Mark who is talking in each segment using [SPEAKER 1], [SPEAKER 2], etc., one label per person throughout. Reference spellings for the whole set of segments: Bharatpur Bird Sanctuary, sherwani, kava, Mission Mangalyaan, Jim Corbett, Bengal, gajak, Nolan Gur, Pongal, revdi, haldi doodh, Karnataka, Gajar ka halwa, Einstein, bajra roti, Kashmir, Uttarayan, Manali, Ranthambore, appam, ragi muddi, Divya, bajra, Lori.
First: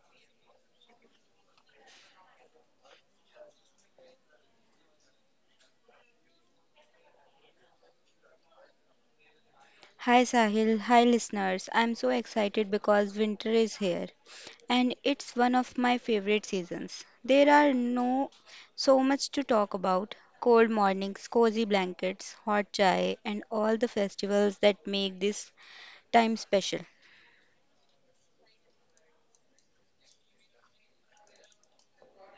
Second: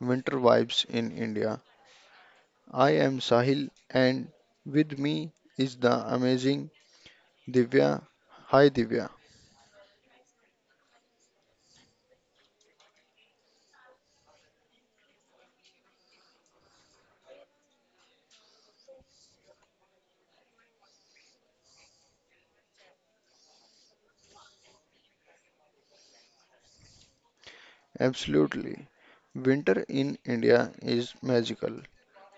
[SPEAKER 1] Winter Vibes in India. I am Sahil and with me is the amazing Divya. Hi Divya.
[SPEAKER 2] Hi Sahil, hi listeners. I'm so excited because winter is here and it's one of my favorite seasons. There are no so much to talk about. Cold mornings, cozy blankets, hot chai and all the festivals that make this time special.
[SPEAKER 1] Absolutely. Winter in India is magical.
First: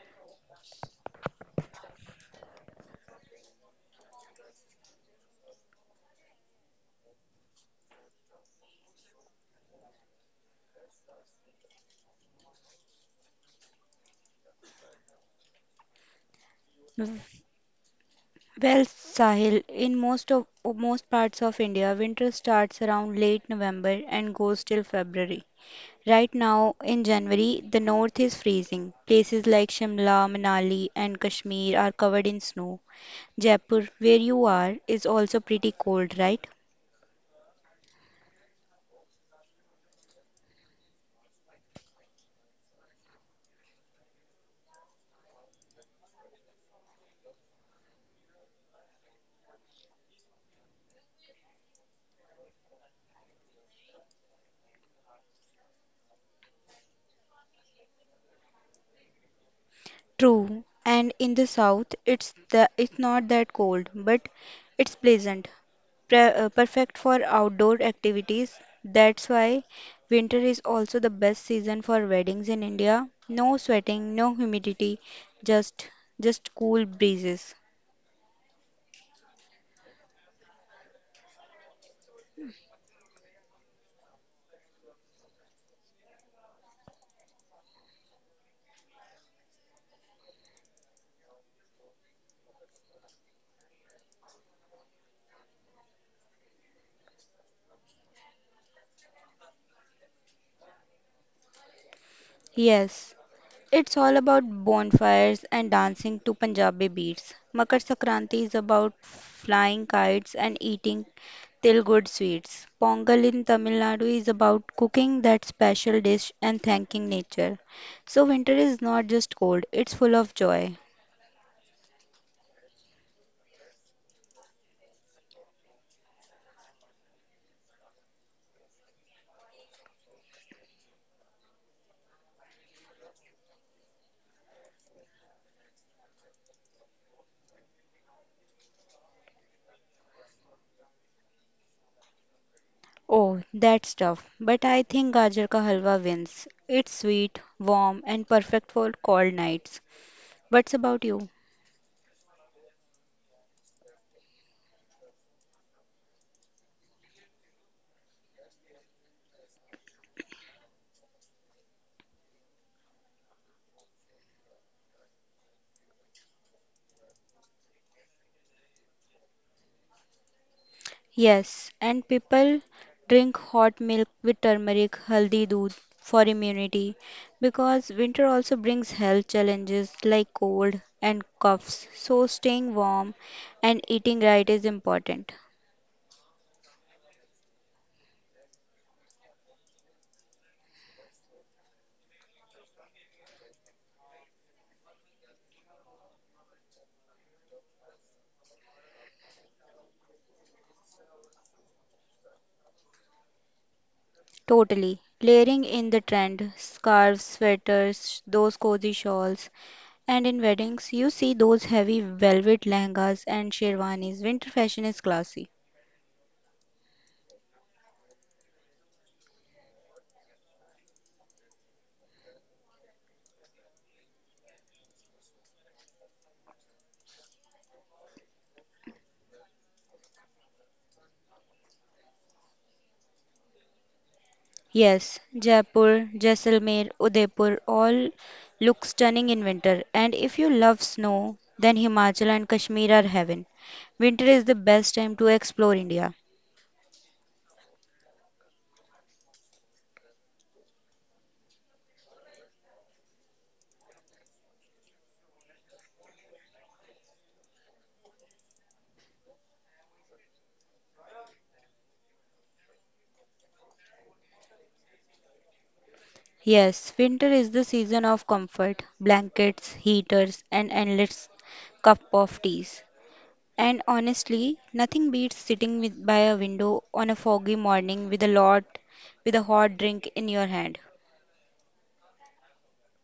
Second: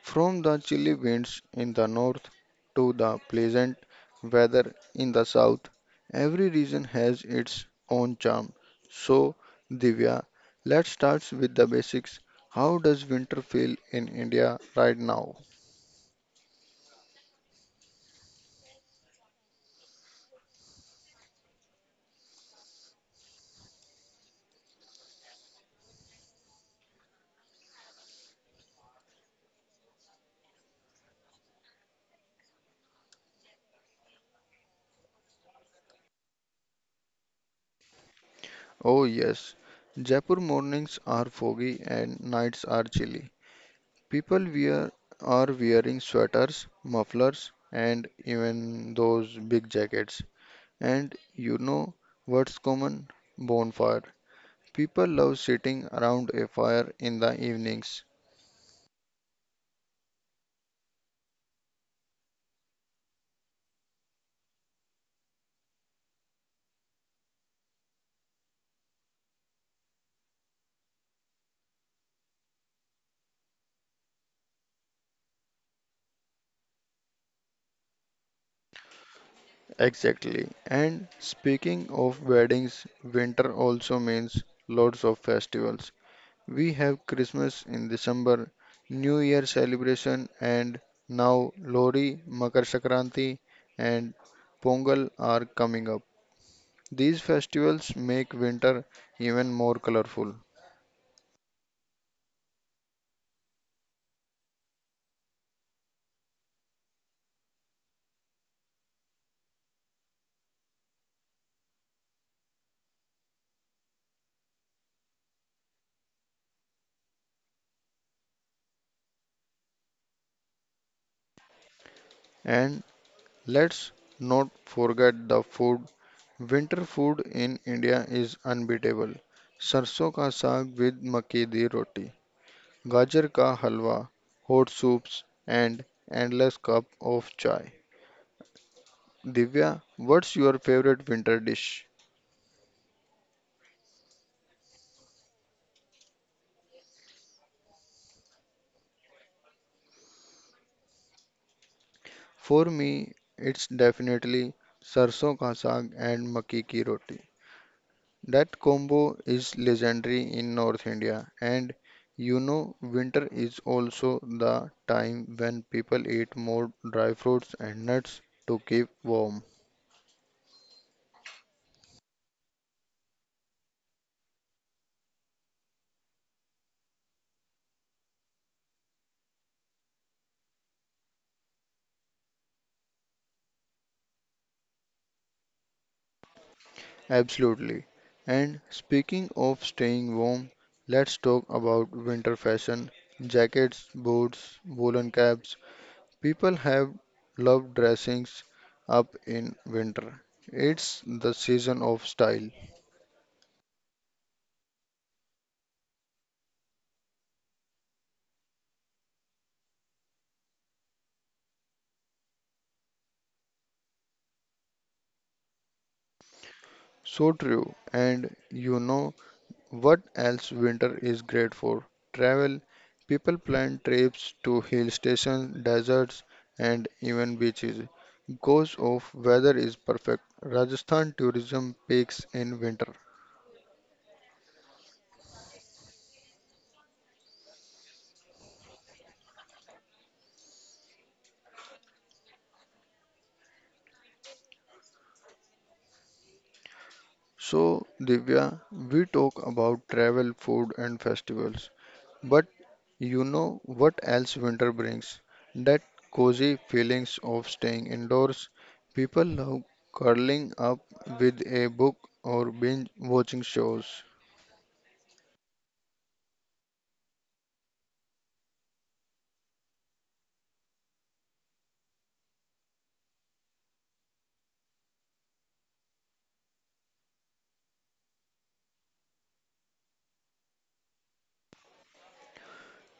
[SPEAKER 1] From the chilly winds in the north to the pleasant weather in the south, every region has its own charm. So, Divya, let's start with the basics. How does winter feel in India right now?
[SPEAKER 2] W- Well, Sahil, in most parts of India, winter starts around late November and goes till February. Right now in January, the north is freezing. Places like Shimla, Manali, and Kashmir are covered in snow. Jaipur, where you are, is also pretty cold, right?
[SPEAKER 1] Oh, yes, Jaipur mornings are foggy and nights are chilly. People wear are wearing sweaters, mufflers, and even those big jackets. And you know what's common? Bonfire. People love sitting around a fire in the evenings.
[SPEAKER 2] True. And in the south, it's not that cold, but it's pleasant, pre perfect for outdoor activities. That's why winter is also the best season for weddings in India. No sweating, no humidity, just just cool breezes.
[SPEAKER 1] Exactly. And speaking of weddings, winter also means lots of festivals. We have Christmas in December, New Year celebration, and now Lori, Makar Sankranti, and Pongal are coming up. These festivals make winter even more colorful.
[SPEAKER 2] Yes, it's all about bonfires and dancing to Punjabi beats. Makar Sankranti is about flying kites and eating till good sweets. Pongal in Tamil Nadu is about cooking that special dish and thanking nature. So winter is not just cold, it's full of joy.
[SPEAKER 1] And let's not forget the food. Winter food in India is unbeatable. सरसों ka saag with makki di roti, gajar ka halwa, hot soups, and endless cup of chai. Divya, what's your favorite winter dish?
[SPEAKER 2] Oh, that's tough. But I think Gajar ka halwa wins. It's sweet, warm and perfect for cold nights. What's about you?
[SPEAKER 1] For me, it's definitely सरसों ka saag and makki ki roti. That combo is legendary in North India, and you know, winter is also the time when people eat more dry fruits and nuts to keep warm.
[SPEAKER 2] Yes, and people drink hot milk with turmeric, haldi doodh for immunity because winter also brings health challenges like cold and coughs. So staying warm and eating right is important.
[SPEAKER 1] Absolutely. And speaking of staying warm, let's talk about winter fashion. Jackets, boots, woolen caps. People have loved dressing up in winter. It's the season of style.
[SPEAKER 2] Totally. Layering in the trend, scarves, sweaters, those cozy shawls. And in weddings, you see those heavy velvet lehengas and sherwanis. Winter fashion is classy.
[SPEAKER 1] So true. And you know, what else winter is great for? Travel. People plan trips to hill stations, deserts, and even beaches. Goes off weather is perfect. Rajasthan tourism peaks in winter.
[SPEAKER 2] Yes, Jaipur, Jaisalmer, Udaipur all look stunning in winter. And if you love snow, then Himachal and Kashmir are heaven. Winter is the best time to explore India.
[SPEAKER 1] So, Divya, we talk about travel, food, and festivals. But you know what else winter brings? That cozy feelings of staying indoors. People love curling up with a book or binge watching shows.
[SPEAKER 2] Yes, winter is the season of comfort, blankets, heaters, and endless cup of teas. And honestly, nothing beats sitting with, by a window on a foggy morning with a hot drink in your hand.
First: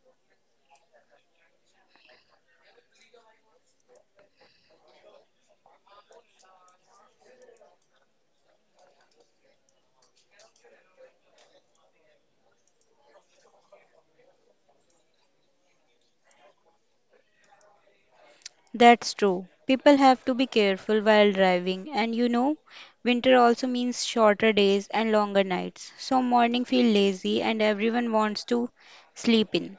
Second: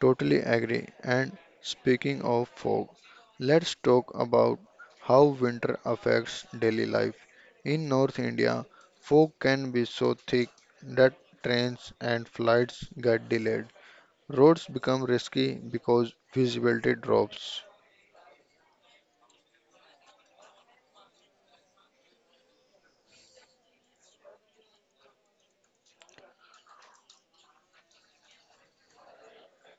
[SPEAKER 1] Totally agree. And speaking of fog, let's talk about how winter affects daily life. In North India, fog can be so thick that trains and flights get delayed. Roads become risky because visibility drops.
[SPEAKER 2] That's true. People have to be careful while driving, and you know, winter also means shorter days and longer nights. So morning feel lazy and everyone wants to sleep in.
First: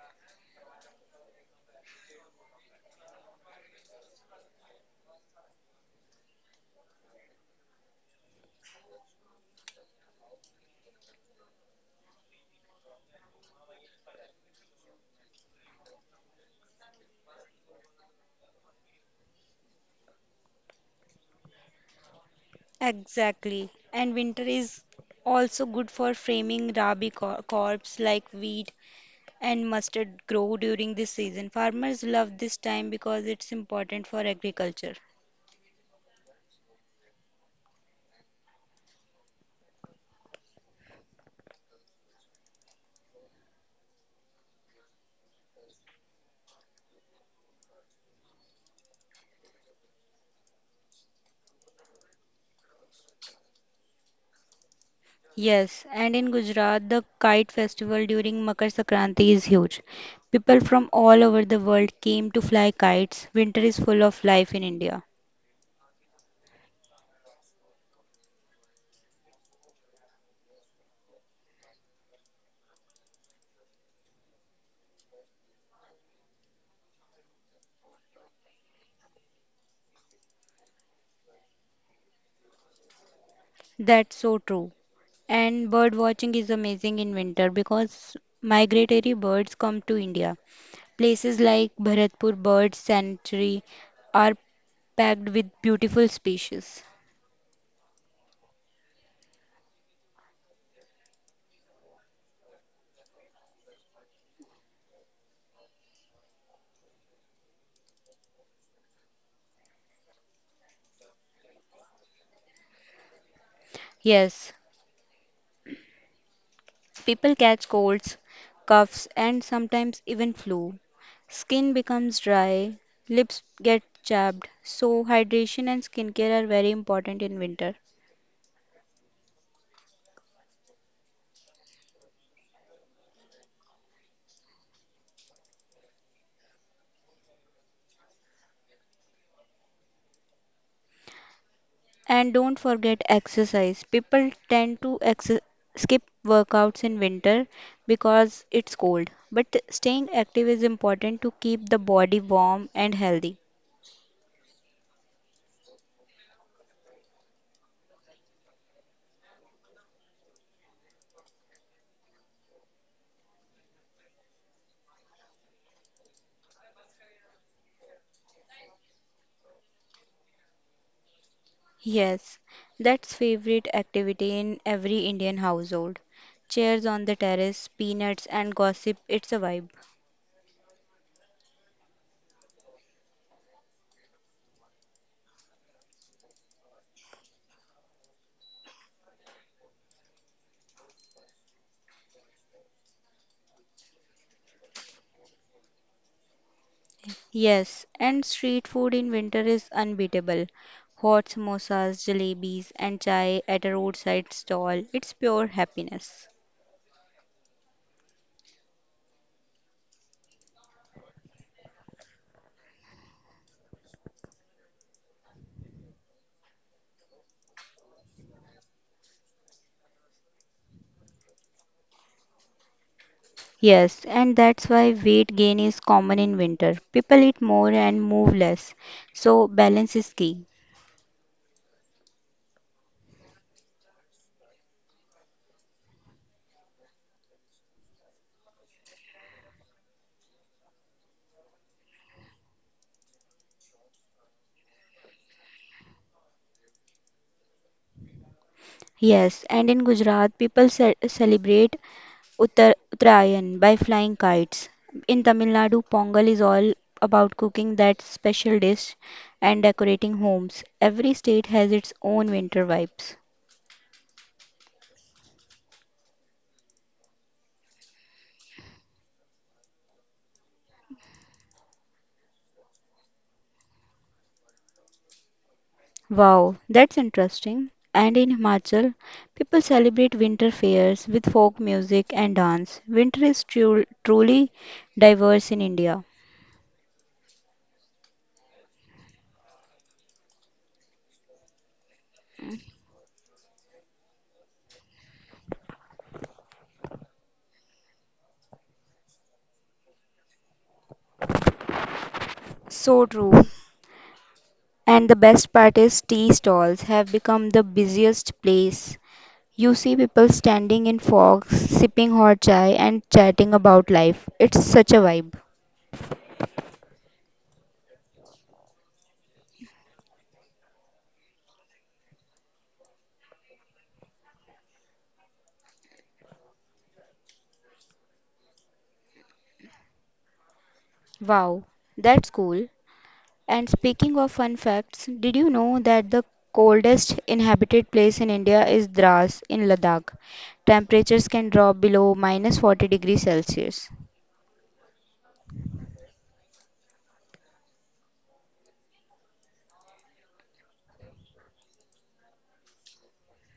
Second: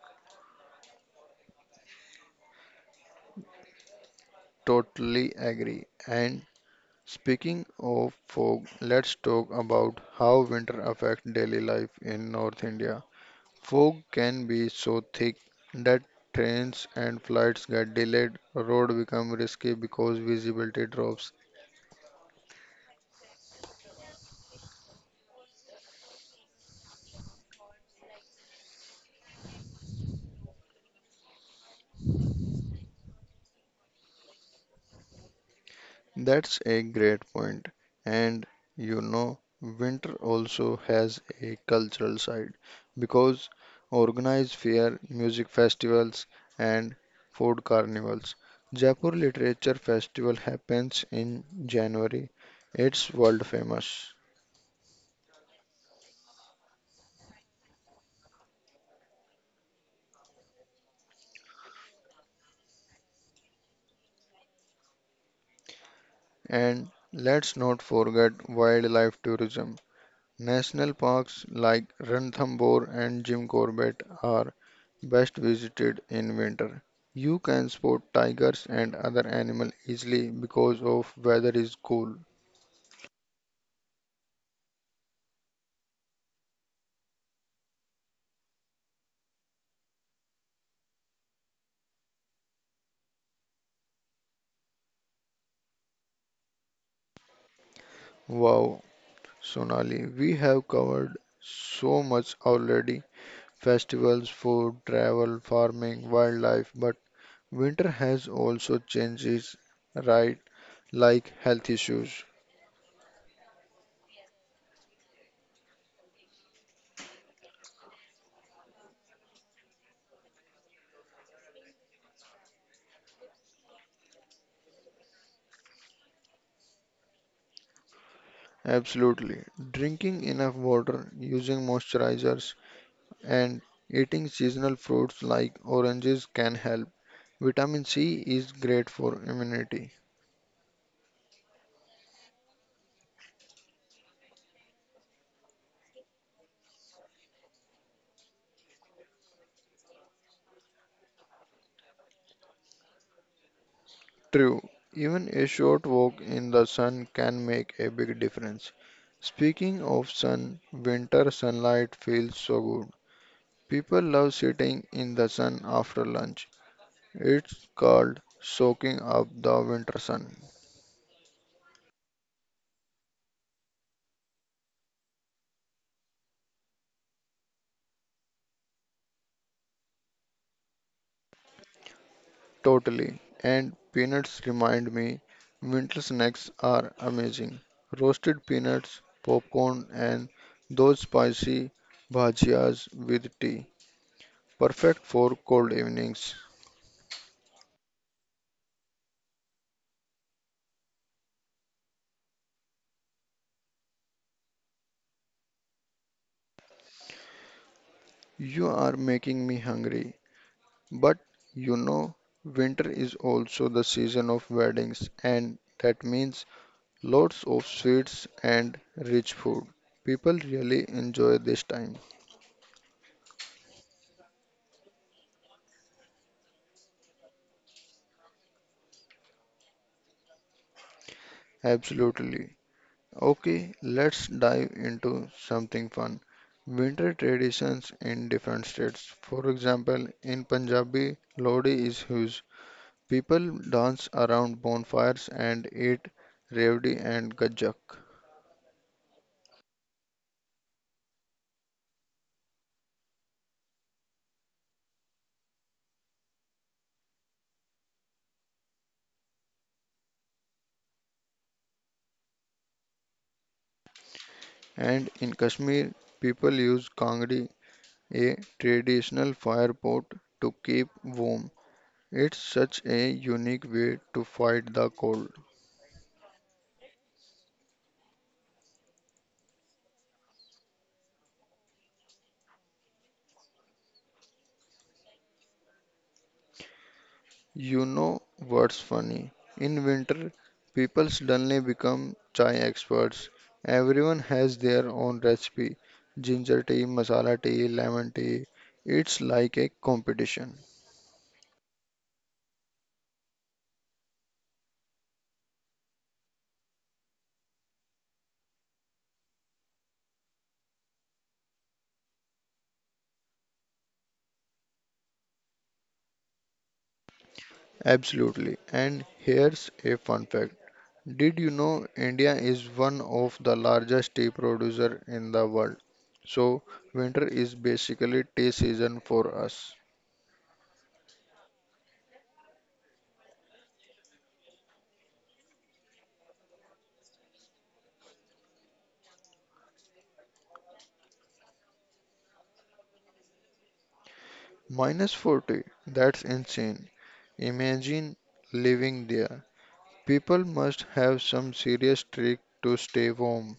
[SPEAKER 1] Totally agree. And speaking of fog, let's talk about how winter affects daily life in North India. Fog can be so thick that trains and flights get delayed, roads become risky because visibility drops.
[SPEAKER 2] Exactly. And winter is also good for framing crops like wheat and mustard grow during this season. Farmers love this time because it's important for agriculture.
[SPEAKER 1] That's a great point. And you know, winter also has a cultural side because organized fair, music festivals, and food carnivals. Jaipur Literature Festival happens in January. It's world famous.
[SPEAKER 2] Yes, and in Gujarat, the kite festival during Makar Sankranti is huge. People from all over the world came to fly kites. Winter is full of life in India.
[SPEAKER 1] And let's not forget wildlife tourism. National parks like Ranthambore and Jim Corbett are best visited in winter. You can spot tigers and other animals easily because of weather is cool.
[SPEAKER 2] That's so true. And bird watching is amazing in winter because migratory birds come to India. Places like Bharatpur Bird Sanctuary are packed with beautiful species.
[SPEAKER 1] Wow, Sonali, we have covered so much already. Festivals, food, travel, farming, wildlife, but winter has also changes, right? Like health issues.
[SPEAKER 2] Yes, people catch colds, coughs, and sometimes even flu. Skin becomes dry, lips get chapped, so hydration and skincare are very important in winter.
[SPEAKER 1] Absolutely. Drinking enough water, using moisturizers, and eating seasonal fruits like oranges can help. Vitamin C is great for immunity.
[SPEAKER 2] And don't forget exercise. People tend to skip workouts in winter because it's cold, but staying active is important to keep the body warm and healthy.
[SPEAKER 1] True, even a short walk in the sun can make a big difference. Speaking of sun, winter sunlight feels so good. People love sitting in the sun after lunch. It's called soaking up the winter sun.
[SPEAKER 2] Yes, that's favorite activity in every Indian household. Chairs on the terrace, peanuts and gossip, it's a vibe.
[SPEAKER 1] Totally. And peanuts remind me winter snacks are amazing. Roasted peanuts, popcorn, and those spicy bhajias with tea. Perfect for cold evenings.
[SPEAKER 2] Yes, and street food in winter is unbeatable. Hot samosas, jalebis and chai at a roadside stall, it's pure happiness.
[SPEAKER 1] You are making me hungry. But you know, winter is also the season of weddings, and that means lots of sweets and rich food. People really enjoy this time.
[SPEAKER 2] Yes, and that's why weight gain is common in winter. People eat more and move less, so balance is key.
[SPEAKER 1] Absolutely. Okay, let's dive into something fun. Winter traditions in different states. For example, in Punjabi, Lodi is huge. People dance around bonfires and eat revdi and gajak.
[SPEAKER 2] Yes, and in Gujarat, people celebrate Uttarayan by flying kites. In Tamil Nadu, Pongal is all about cooking that special dish and decorating homes. Every state has its own winter vibes.
[SPEAKER 1] And in Kashmir, people use kangdi, a traditional fire pot, to keep warm. It's such a unique way to fight the cold.
[SPEAKER 2] Wow, that's interesting. And in Himachal, people celebrate winter fairs with folk music and dance. Winter is truly diverse in India.
[SPEAKER 1] You know what's funny? In winter, people suddenly become chai experts. Everyone has their own recipe ginger tea, masala tea, lemon tea. It's like a competition.
[SPEAKER 2] So true. And the best part is tea stalls have become the busiest place. You see people standing in fog, sipping hot chai, and chatting about life. It's such a vibe.
[SPEAKER 1] Absolutely. And here's a fun fact. Did you know India is one of the largest tea producer in the world? So winter is basically tea season for us.
[SPEAKER 2] Wow, that's cool. And speaking of fun facts, did you know that the coldest inhabited place in India is Dras in Ladakh? Temperatures can drop below minus 40 degrees Celsius.
[SPEAKER 1] Minus 40, that's insane. Imagine living there. People must have some serious trick to stay warm.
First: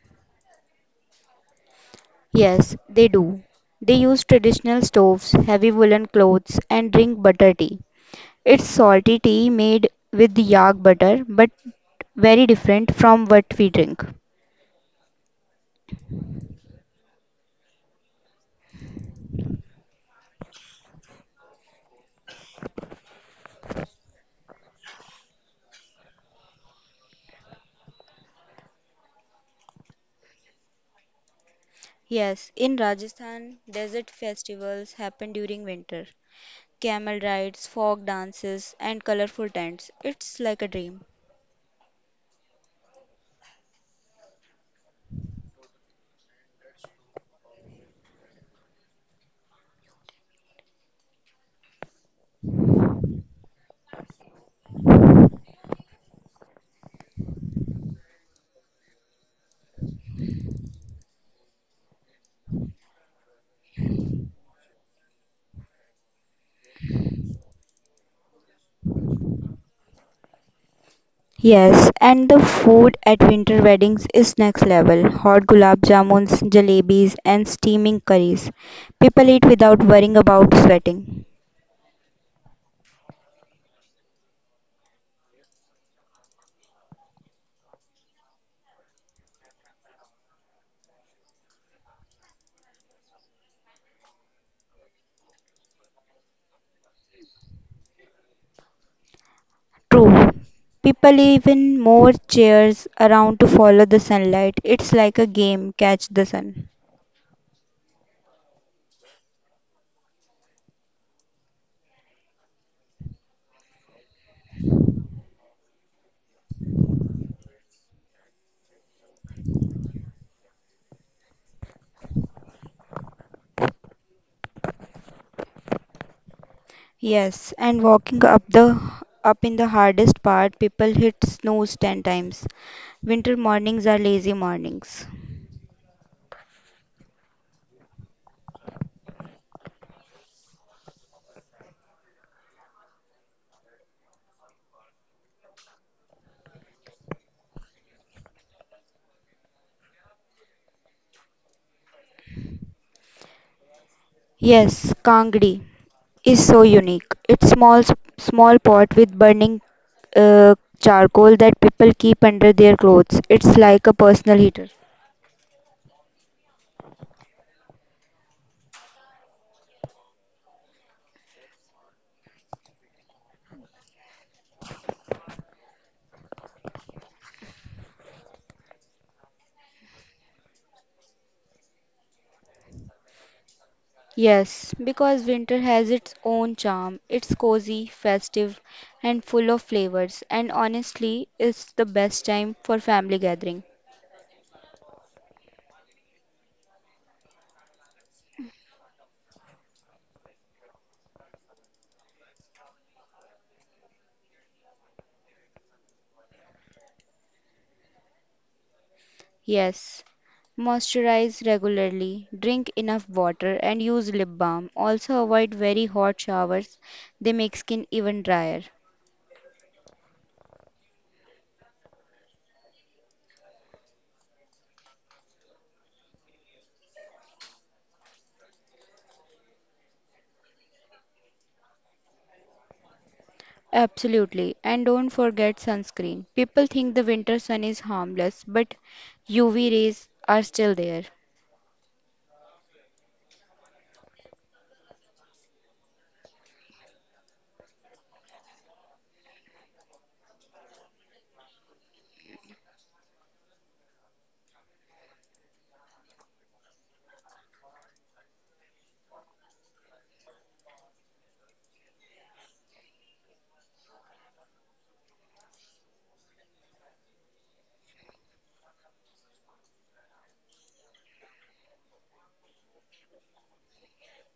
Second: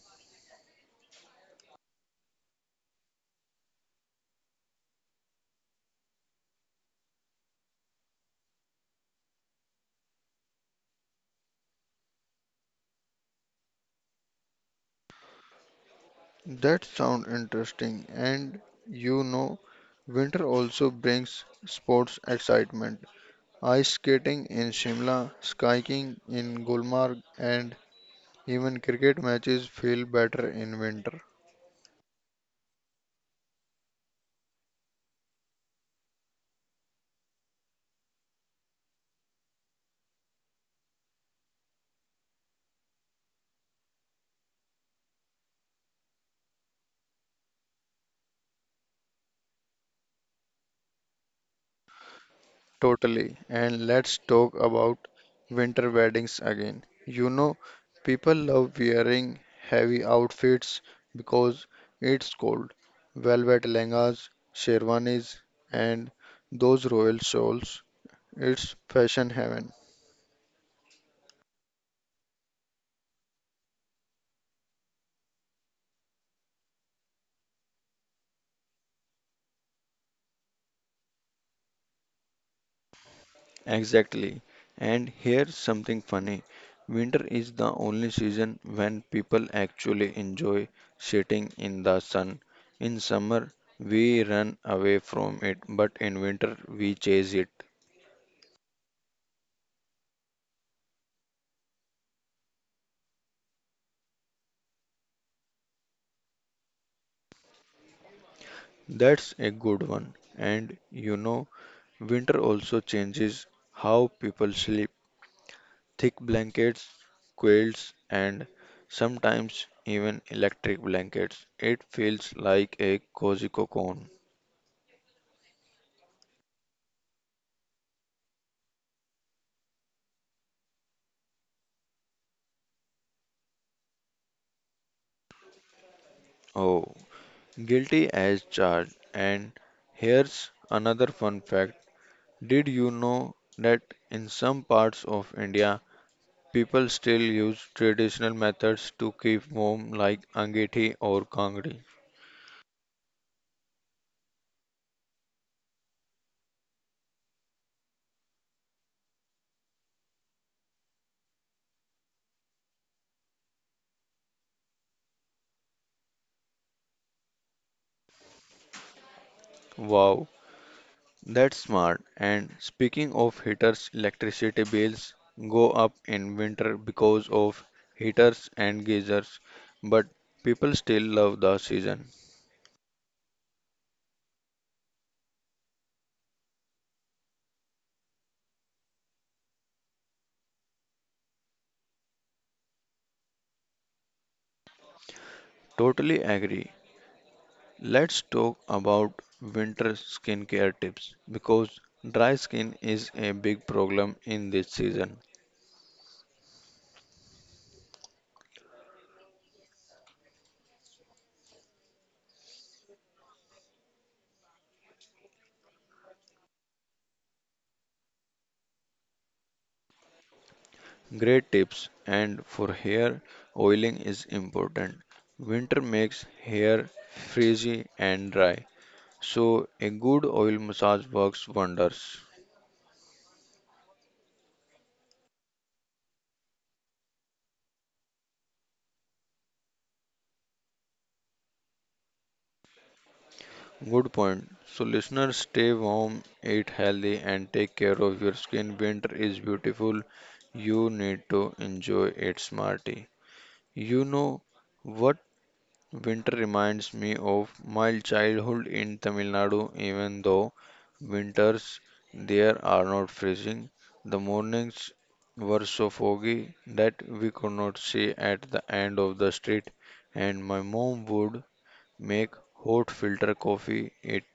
[SPEAKER 2] Yes, they do. They use traditional stoves, heavy woolen clothes, and drink butter tea. It's salty tea made with yak butter, but very different from what we drink.
[SPEAKER 1] That sounds interesting, and you know, winter also brings sports excitement. Ice skating in Shimla, skiing in Gulmarg, and even cricket matches feel better in winter.
[SPEAKER 2] Yes, in Rajasthan, desert festivals happen during winter. Camel rides, folk dances, and colorful tents. It's like a dream.
[SPEAKER 1] Totally. And let's talk about winter weddings again. You know, people love wearing heavy outfits because it's cold. Velvet lehengas, sherwanis, and those royal shawls. It's fashion heaven.
[SPEAKER 2] Yes, and the food at winter weddings is next level. Hot gulab jamuns, jalebis, and steaming curries. People eat without worrying about sweating.
[SPEAKER 1] Exactly. And here's something funny. Winter is the only season when people actually enjoy sitting in the sun. In summer, we run away from it, but in winter, we chase it.
[SPEAKER 2] True. People even move chairs around to follow the sunlight. It's like a game, catch the sun.
[SPEAKER 1] That's a good one. And you know, winter also changes how people sleep. Thick blankets, quilts, and sometimes even electric blankets. It feels like a cozy cocoon.
[SPEAKER 2] Yes, and walking up in the hardest part, people hit snooze ten times. Winter mornings are lazy mornings.
[SPEAKER 1] Oh, guilty as charged. And here's another fun fact. Did you know that in some parts of India, people still use traditional methods to keep warm like angethi or kangri?
[SPEAKER 2] Yes, Kangri is so unique. It's small pot with burning uh, charcoal that people keep under their clothes. It's like a personal heater.
[SPEAKER 1] Wow, that's smart. And speaking of heaters, electricity bills go up in winter because of heaters and geysers, but people still love the season.
[SPEAKER 2] Yes, because winter has its own charm. It's cozy, festive, and full of flavors. And honestly, it's the best time for family gathering.
[SPEAKER 1] Totally agree. Let's talk about winter skincare tips because dry skin is a big problem in this season.
[SPEAKER 2] Yes. Moisturize regularly, drink enough water, and use lip balm. Also, avoid very hot showers, they make skin even drier.
[SPEAKER 1] Great tips, and for hair oiling is important. Winter makes hair frizzy and dry, so a good oil massage works wonders.
[SPEAKER 2] Absolutely. And don't forget sunscreen. People think the winter sun is harmless, but UV rays are still there.
[SPEAKER 1] Good point. So listeners stay warm, eat healthy and take care of your skin. Winter is beautiful. You need to enjoy it smarty. You know what, winter reminds me of my childhood in Tamil Nadu, even though winters there are not freezing. The mornings were so foggy that we could not see at the end of the street, and my mom would make hot filter coffee. It,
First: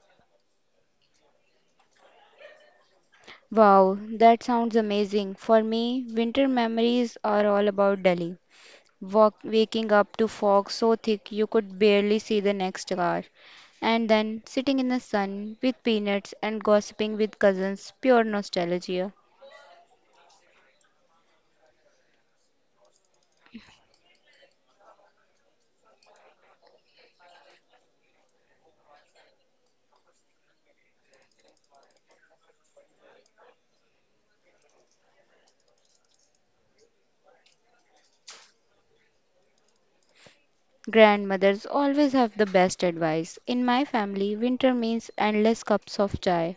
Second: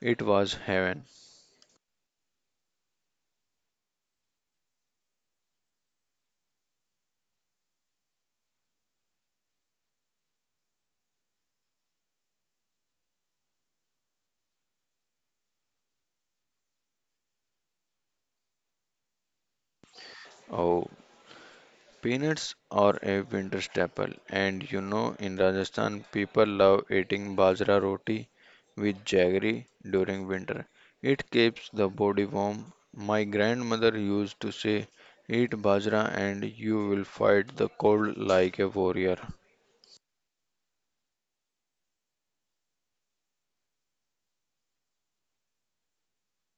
[SPEAKER 1] it was heaven.
[SPEAKER 2] Wow, that sounds amazing. For me, winter memories are all about Delhi. Waking up to fog so thick you could barely see the next car, and then sitting in the sun with peanuts and gossiping with cousins, pure nostalgia.
[SPEAKER 1] Oh. Peanuts are a winter staple, and you know in Rajasthan people love eating bajra roti with jaggery during winter. It keeps the body warm. My grandmother used to say, "Eat bajra and you will fight the cold like a warrior."
[SPEAKER 2] Grandmothers always have the best advice. In my family, winter means endless cups of chai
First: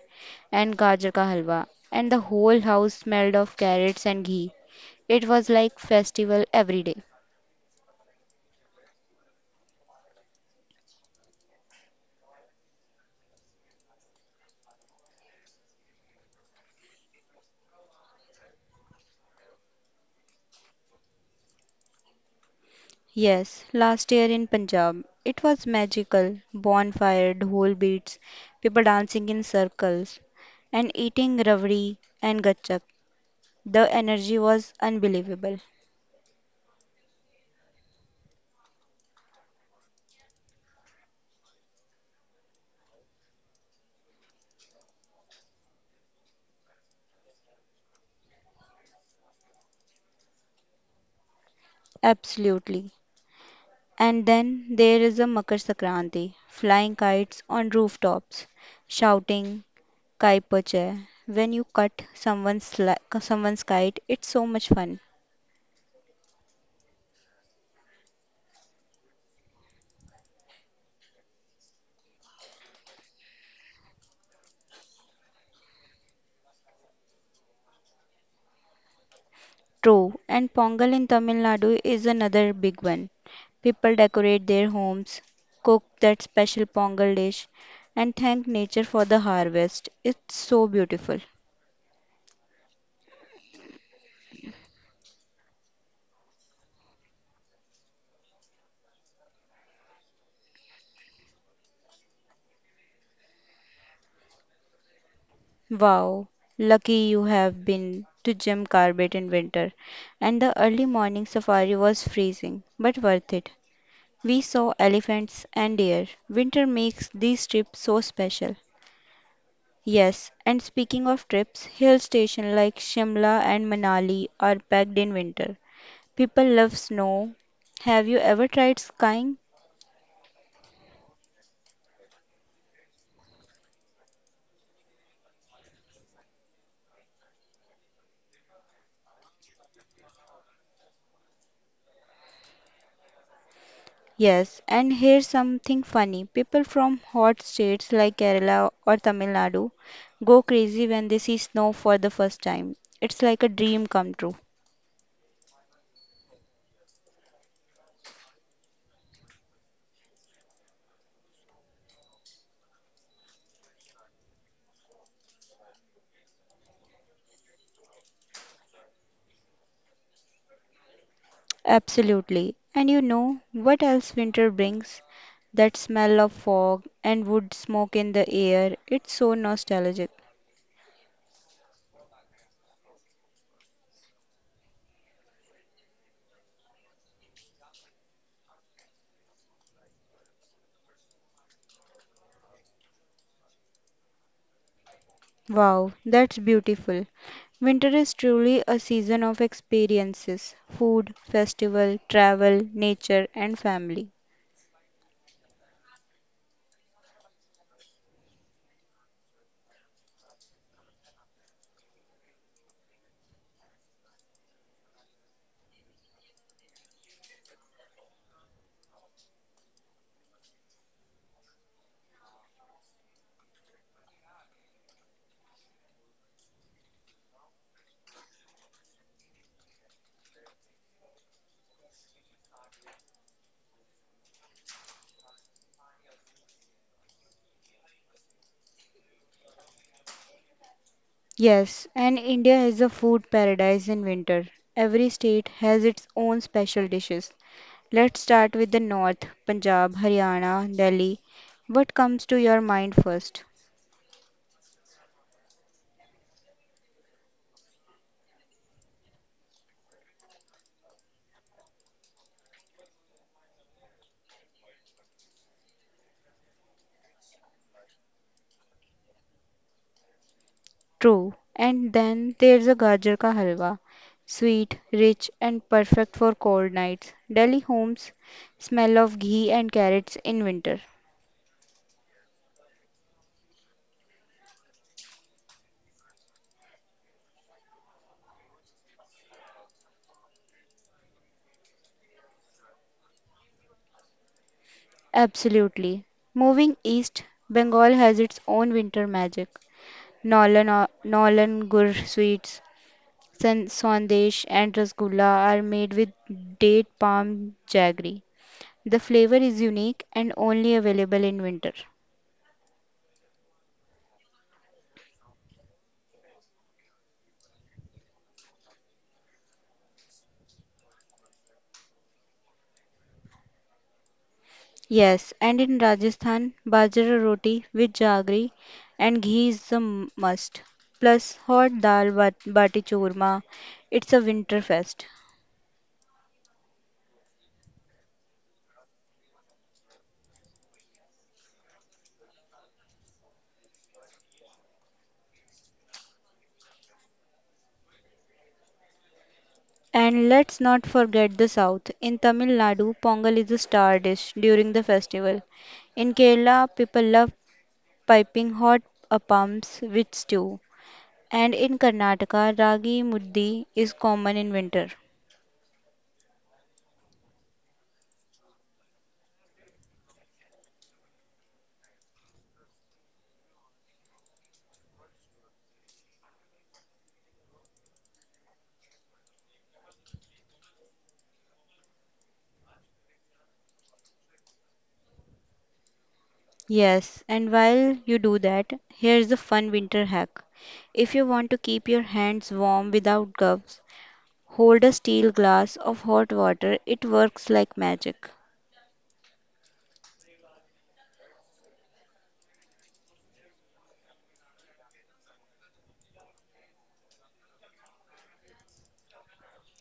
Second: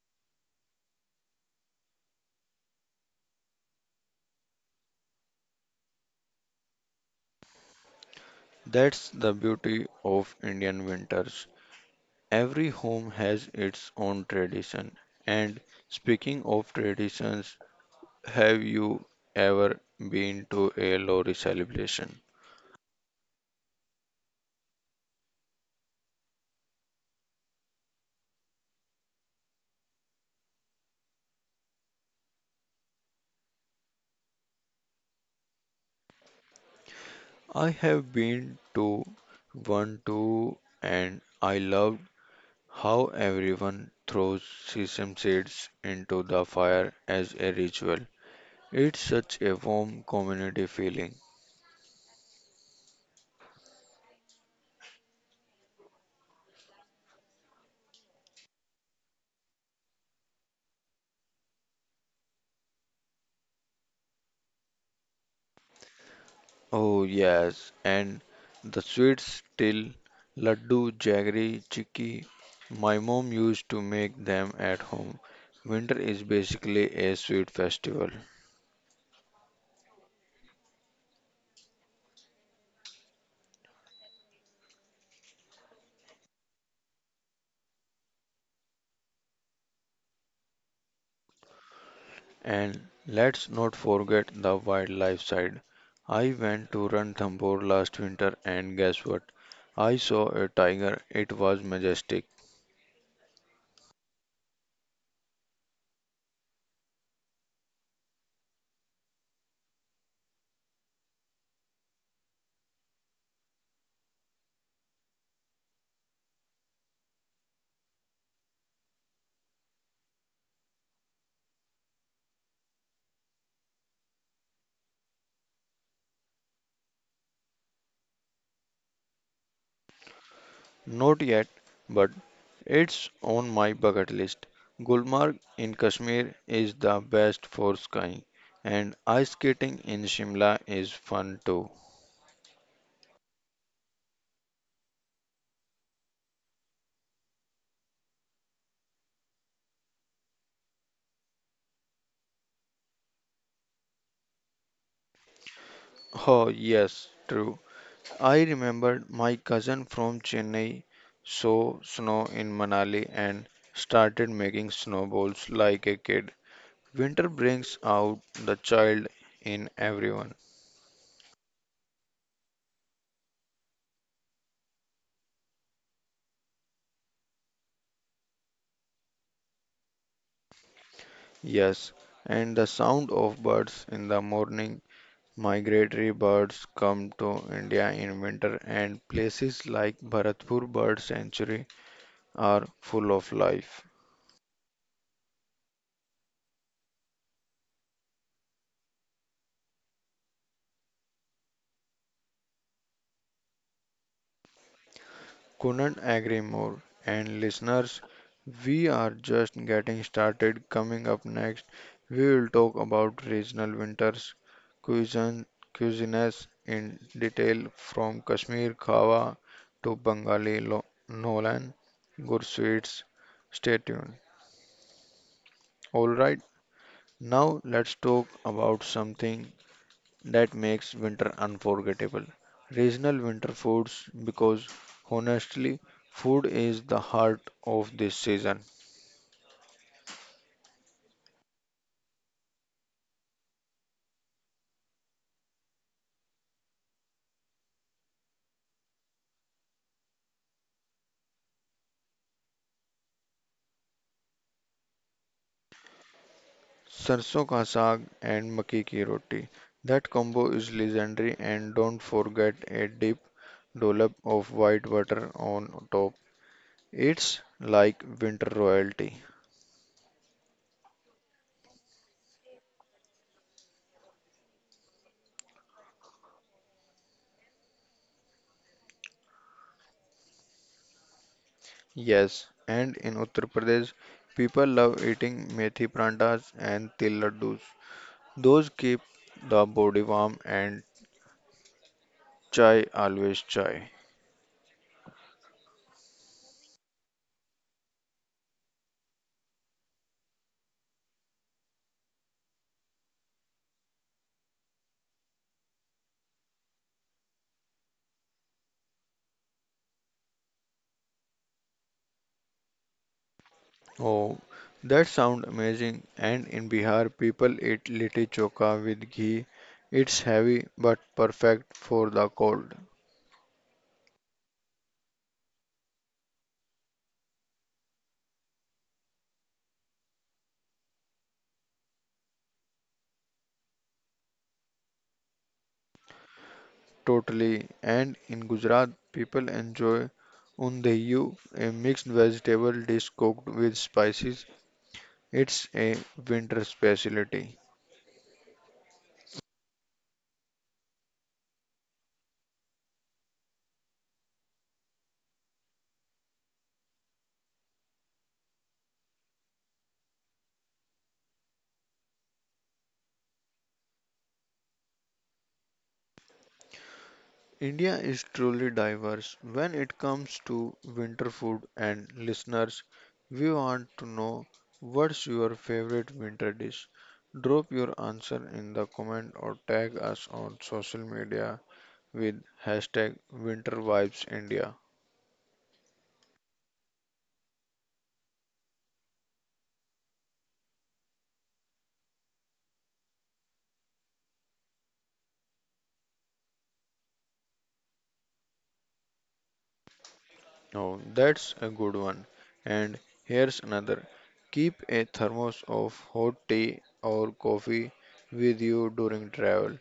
[SPEAKER 2] and gajar ka halwa, and the whole house smelled of carrots and ghee. It was like festival every day.
[SPEAKER 1] That's the beauty of Indian winters. Every home has its own tradition. And speaking of traditions, have you ever been to a lorry celebration?
[SPEAKER 2] Yes, last year in Punjab, it was magical. Bonfire, dhol beats, people dancing in circles, and eating rabdi and gachak. The energy was unbelievable.
[SPEAKER 1] I have been to one too, and I loved how everyone throws sesame seeds into the fire as a ritual. It's such a warm community feeling.
[SPEAKER 2] Absolutely. And then there is a Makar Sankranti, flying kites on rooftops, shouting kai poche. When you cut someone's kite, it's so much fun.
[SPEAKER 1] Oh, yes, and the sweets still laddu, jaggery, chicky. My mom used to make them at home. Winter is basically a sweet festival.
[SPEAKER 2] True, and Pongal in Tamil Nadu is another big one. People decorate their homes, cook that special Pongal dish, and thank nature for the harvest. It's so beautiful.
[SPEAKER 1] And let's not forget the wildlife side. I went to Ranthambore last winter and guess what? I saw a tiger. It was majestic.
[SPEAKER 2] Wow, lucky you. Have been to Jim Corbett in winter. And the early morning safari was freezing, but worth it. We saw elephants and deer. Winter makes these trips so special. Yes, and speaking of trips, hill stations like Shimla and Manali are packed in winter. People love snow. Have you ever tried skiing?
[SPEAKER 1] Not yet, but it's on my bucket list. Gulmarg in Kashmir is the best for skiing, and ice skating in Shimla is fun too.
[SPEAKER 2] Yes, and here's something funny. People from hot states like Kerala or Tamil Nadu go crazy when they see snow for the first time. It's like a dream come true.
[SPEAKER 1] Oh, yes, true. I remembered my cousin from Chennai saw snow in Manali and started making snowballs like a kid. Winter brings out the child in everyone.
[SPEAKER 2] Absolutely. And you know what else winter brings? That smell of fog and wood smoke in the air. It's so nostalgic.
[SPEAKER 1] Yes, and the sound of birds in the morning. Migratory birds come to India in winter, and places like Bharatpur Bird Sanctuary are full of life.
[SPEAKER 2] Wow, that's beautiful. Winter is truly a season of experiences, food, festival, travel, nature, and family.
[SPEAKER 1] Couldn't agree more. And listeners, we are just getting started. Coming up next, we will talk about regional winters, cuisine, cuisines in detail from Kashmir Khawa to Bengali Nolan, good sweets. Stay tuned. Alright, now let's talk about something that makes winter unforgettable. Regional winter foods because honestly, food is the heart of this season.
[SPEAKER 2] Yes, and India is a food paradise in winter. Every state has its own special dishes. Let's start with the north, Punjab, Haryana, Delhi. What comes to your mind first?
[SPEAKER 1] Sarson ka saag and makki ki roti. That combo is legendary and don't forget a deep dollop of white butter on top. It's like winter royalty.
[SPEAKER 2] True. And then there's a gajar ka halwa. Sweet, rich, and perfect for cold nights. Delhi homes smell of ghee and carrots in winter.
[SPEAKER 1] Yes, and in Uttar Pradesh, people love eating methi prantas and til laddus. Those keep the body warm and chai, always chai.
[SPEAKER 2] Absolutely. Moving east, Bengal has its own winter magic. Nolan Gur sweets, Sandesh, and Rasgulla are made with date palm jaggery. The flavor is unique and only available in winter.
[SPEAKER 1] Oh, that sound amazing. And in Bihar, people eat litti choka with ghee. It's heavy but perfect for the cold.
[SPEAKER 2] Yes, and in Rajasthan, bajra roti with jaggery and ghee is a must. Plus hot dal bat bati churma. It's a winter fest.
[SPEAKER 1] Totally. And in Gujarat, people enjoy undayu, a mixed vegetable dish cooked with spices. It's a winter specialty.
[SPEAKER 2] And let's not forget the south. In Tamil Nadu, pongal is a star dish during the festival. In Kerala, people love piping hot appams with stew. And in Karnataka, ragi muddi is common in winter.
[SPEAKER 1] India is truly diverse when it comes to winter food and listeners, we want to know what's your favorite winter dish. Drop your answer in the comment or tag us on social media with hashtag winter vibes India.
[SPEAKER 2] Yes, and while you do that, here's a fun winter hack. If you want to keep your hands warm without gloves, hold a steel glass of hot water. It works like magic.
[SPEAKER 1] Oh, that's a good one. And here's another. Keep a thermos of hot tea or coffee with you during travel.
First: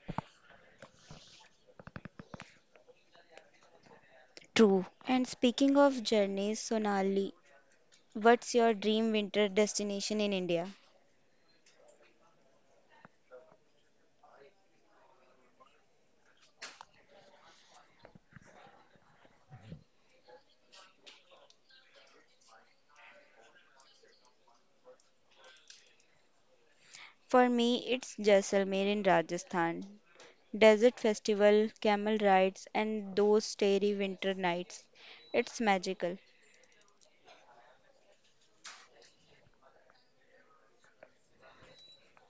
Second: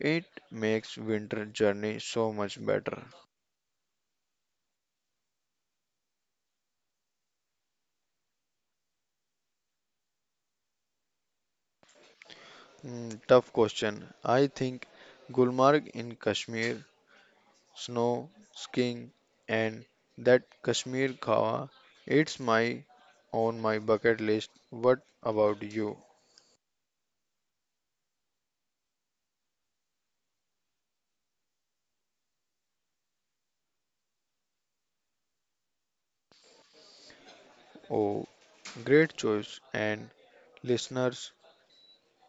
[SPEAKER 1] It makes winter journey so much better.
[SPEAKER 2] True. And speaking of journeys, Sonali, what's your dream winter destination in India?
[SPEAKER 1] Mm, tough question. I think Gulmarg in Kashmir, snow, skiing, and that Kashmir Kawa, it's my on my bucket list. What about you?
[SPEAKER 2] For me, it's Jaisalmer in Rajasthan. Desert festival, camel rides, and those starry winter nights. It's magical.
[SPEAKER 1] Oh, great choice. And listeners,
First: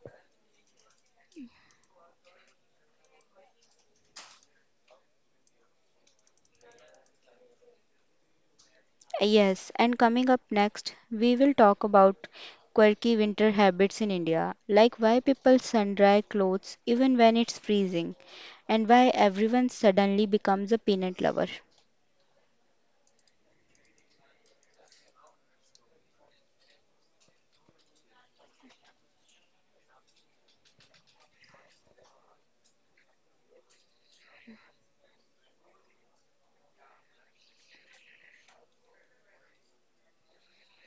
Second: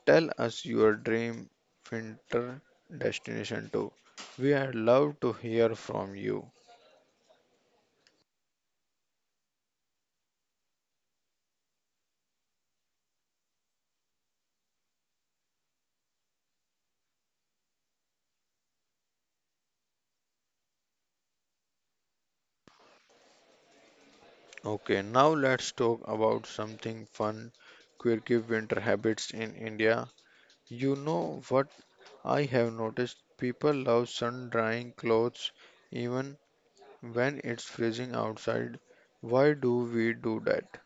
[SPEAKER 1] tell us your dream winter destination too. We would love to hear from you.
[SPEAKER 2] Yes, and coming up next, we will talk about quirky winter habits in India, like why people sun dry clothes even when it's freezing, and why everyone suddenly becomes a peanut lover.
[SPEAKER 1] Okay, now let's talk about something fun, quirky winter habits in India. You know what? I have noticed people love sun drying clothes even when it's freezing outside. Why do we do that?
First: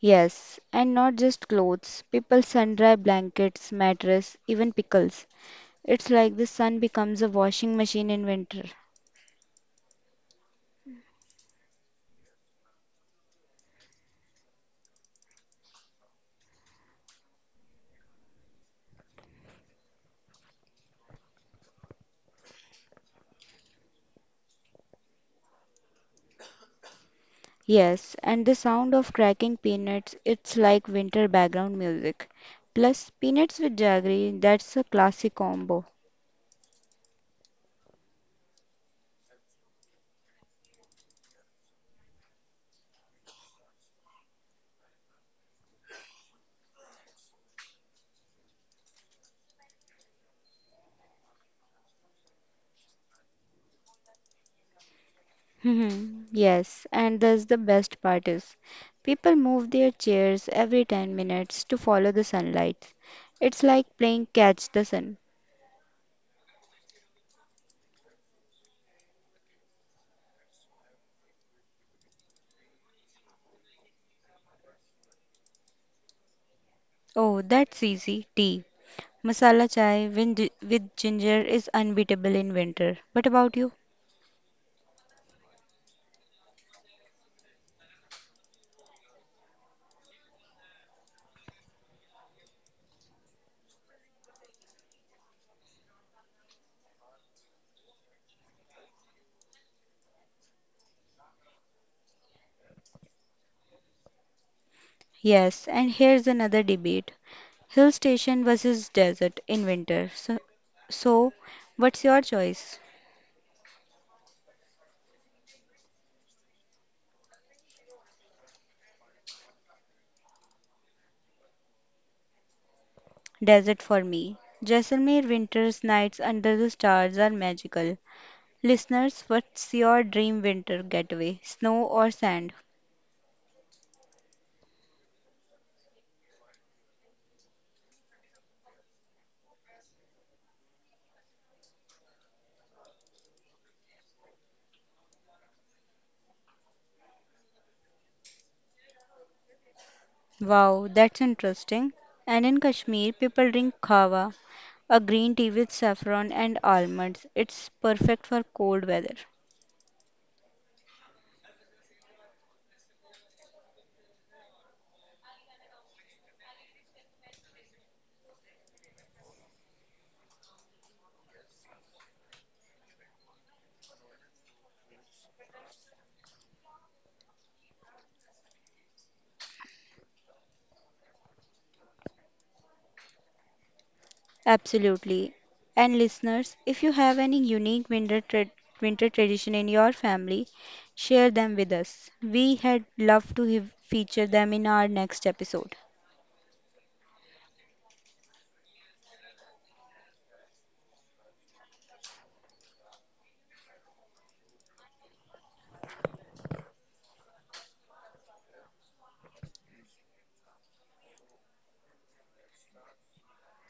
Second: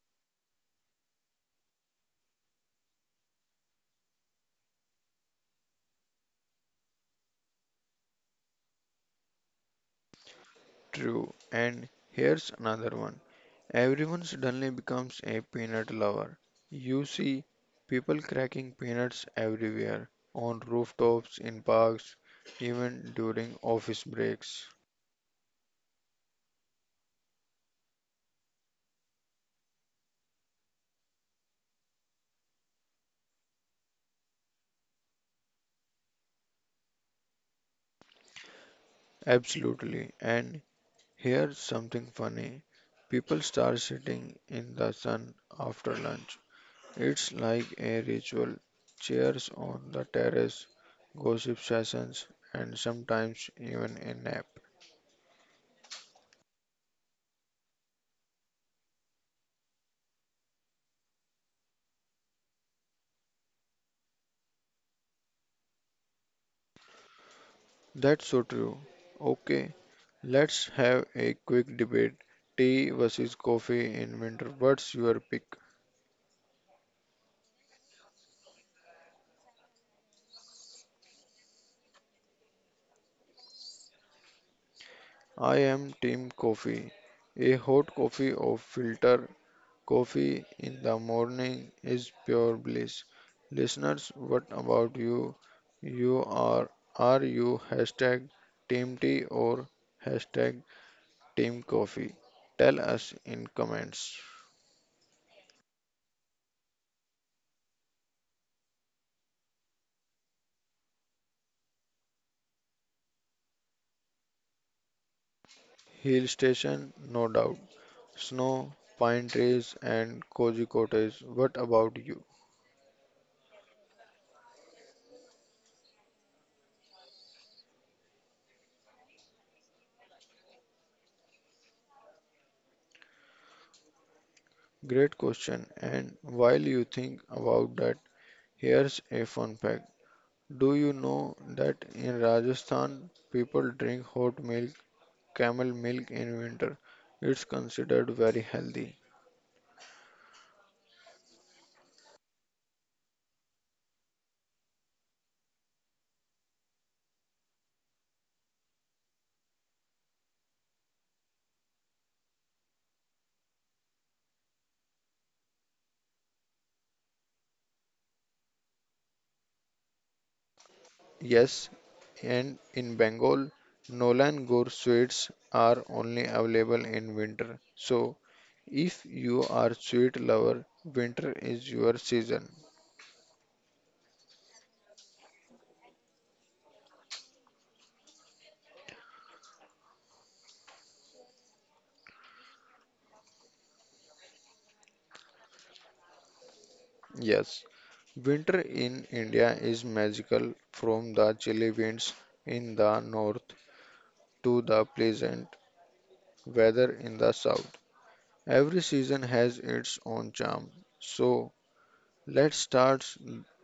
[SPEAKER 2] Yes, and not just clothes, people sun dry blankets, mattress, even pickles. It's like the sun becomes a washing machine in winter.
[SPEAKER 1] True. And here's another one. Everyone suddenly becomes a peanut lover. You see people cracking peanuts everywhere, on rooftops, in parks, even during office breaks.
[SPEAKER 2] Yes, and the sound of cracking peanuts, it's like winter background music. Plus, peanuts with jaggery, that's a classic combo.
[SPEAKER 1] Absolutely. And here's something funny. People start sitting in the sun after lunch. It's like a ritual. Chairs on the terrace, gossip sessions, and sometimes even a nap.
[SPEAKER 2] Mhm. Yes, and that's the best part is people move their chairs every 10 minutes to follow the sunlight. It's like playing catch the sun.
[SPEAKER 1] That's so true. Okay, let's have a quick debate. Tea versus coffee in winter. What's your pick?
[SPEAKER 2] Oh, that's easy. Tea. Masala chai with ginger is unbeatable in winter. What about you?
[SPEAKER 1] I am team coffee. A hot coffee or filter coffee in the morning is pure bliss. Listeners, what about you? You are are you hashtag team tea or hashtag team coffee? Tell us in comments.
[SPEAKER 2] Yes, and here's another debate. Hill station versus desert in winter. So, what's your choice?
[SPEAKER 1] Hill station, no doubt. Snow, pine trees and cozy cottage. What about you?
[SPEAKER 2] Desert for me. Jaisalmer winter's nights under the stars are magical. Listeners, what's your dream winter getaway? Snow or sand?
[SPEAKER 1] Great question. And while you think about that, here's a fun fact. Do you know that in Rajasthan people drink hot milk, camel milk in winter. It's considered very healthy.
[SPEAKER 2] Wow, that's interesting. And in Kashmir, people drink kava, a green tea with saffron and almonds. It's perfect for cold weather.
[SPEAKER 1] Yes, and in Bengal, Nolan Gore sweets are only available in winter. So, if you are sweet lover, winter is your season.
[SPEAKER 2] Absolutely. And listeners, if you have any unique winter tradition in your family, share them with us. We had love to feature them in our next episode.
[SPEAKER 1] Yes, winter in India is magical from the chilly winds in the north to the pleasant weather in the south. Every season has its own charm. So, let's start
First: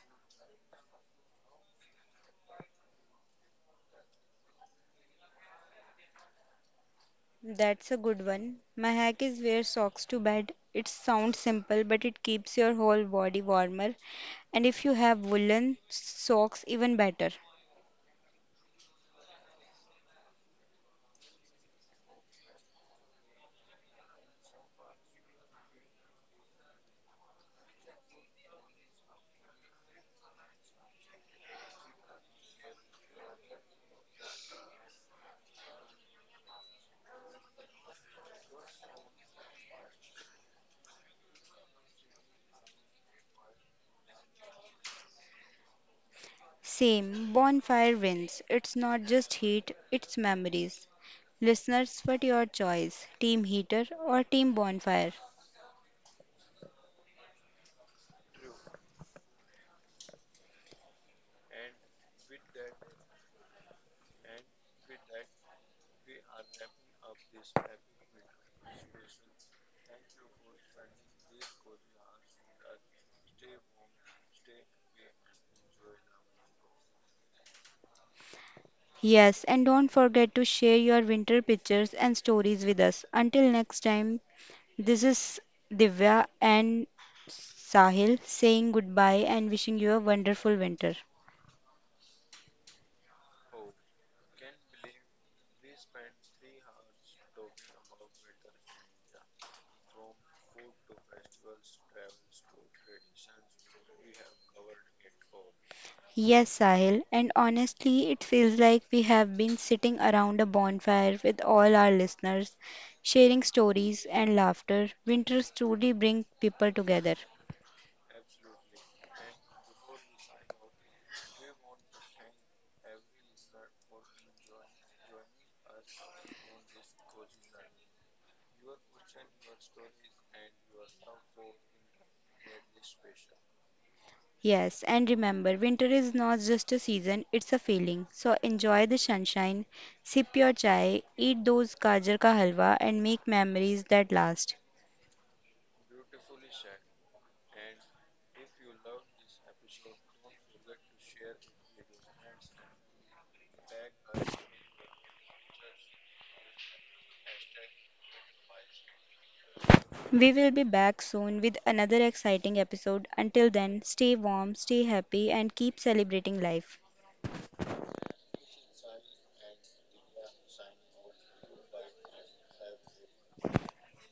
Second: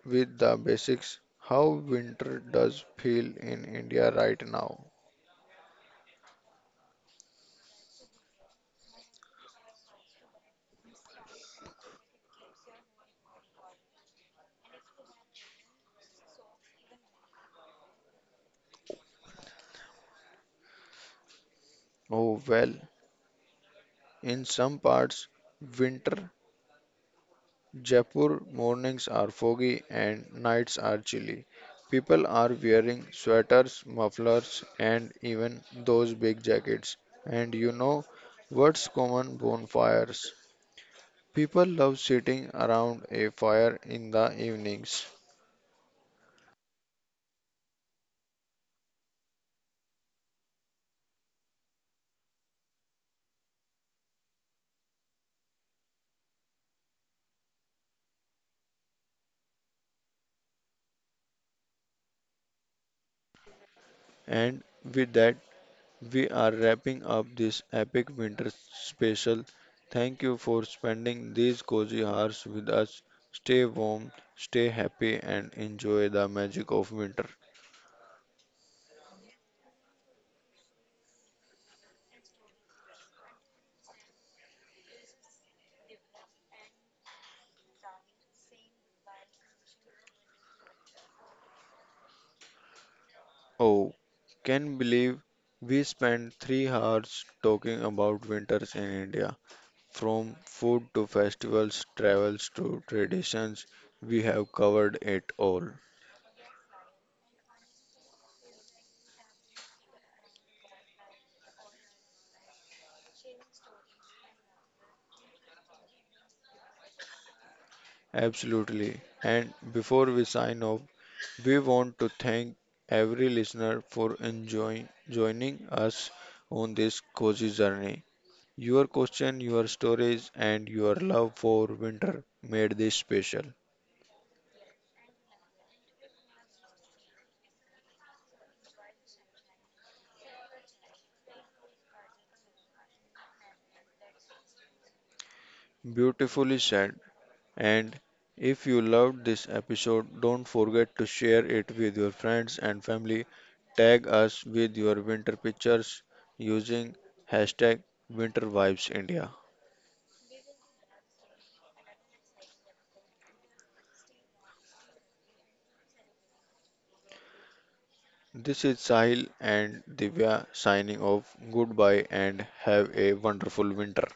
[SPEAKER 1] with the basics. How winter does feel in India right now?
[SPEAKER 2] That's a good one. My hack is wear socks to bed. It sounds simple, but it keeps your whole body warmer. And if you have woolen socks, even better.
[SPEAKER 1] Oh well, in some parts winter Jaipur mornings are foggy and nights are chilly. People are wearing sweaters, mufflers and even those big jackets. And you know what's common, bonfires? People love sitting around a fire in the evenings.
[SPEAKER 2] Same, bonfire wins. It's not just heat, it's memories. Listeners, what your choice? Team heater or team bonfire?
[SPEAKER 1] And with that we are wrapping up this epic winter special. Thank you for spending these cozy hours with us. Stay warm, stay happy, and enjoy the magic of winter.
[SPEAKER 2] Yes, and don't forget to share your winter pictures and stories with us. Until next time, this is Divya and Sahil saying goodbye and wishing you a wonderful winter.
[SPEAKER 1] Oh, can believe we spent 3 hours talking about winters in India. From food to festivals, travels to traditions, we have covered it all.
[SPEAKER 2] Yes, Sahil, and honestly, it feels like we have been sitting around a bonfire with all our listeners, sharing stories and laughter. Winters truly bring people together.
[SPEAKER 1] Absolutely. And before we sign off, we want to thank every listener for enjoying joining us on this cozy journey. Your question, your stories, and your love for winter made this special.
[SPEAKER 2] Yes, and remember, winter is not just a season, it's a feeling. So enjoy the sunshine, sip your chai, eat those gajar ka halwa, and make memories that last.
[SPEAKER 1] Beautifully said. And if you loved this episode, don't forget to share it with your friends and family. Tag us with your winter pictures using hashtag winter vibes india.
[SPEAKER 2] We will be back soon with another exciting episode. Until then, stay warm, stay happy, and keep celebrating life.
[SPEAKER 1] This is Sahil and Divya signing off. Goodbye and have a wonderful winter.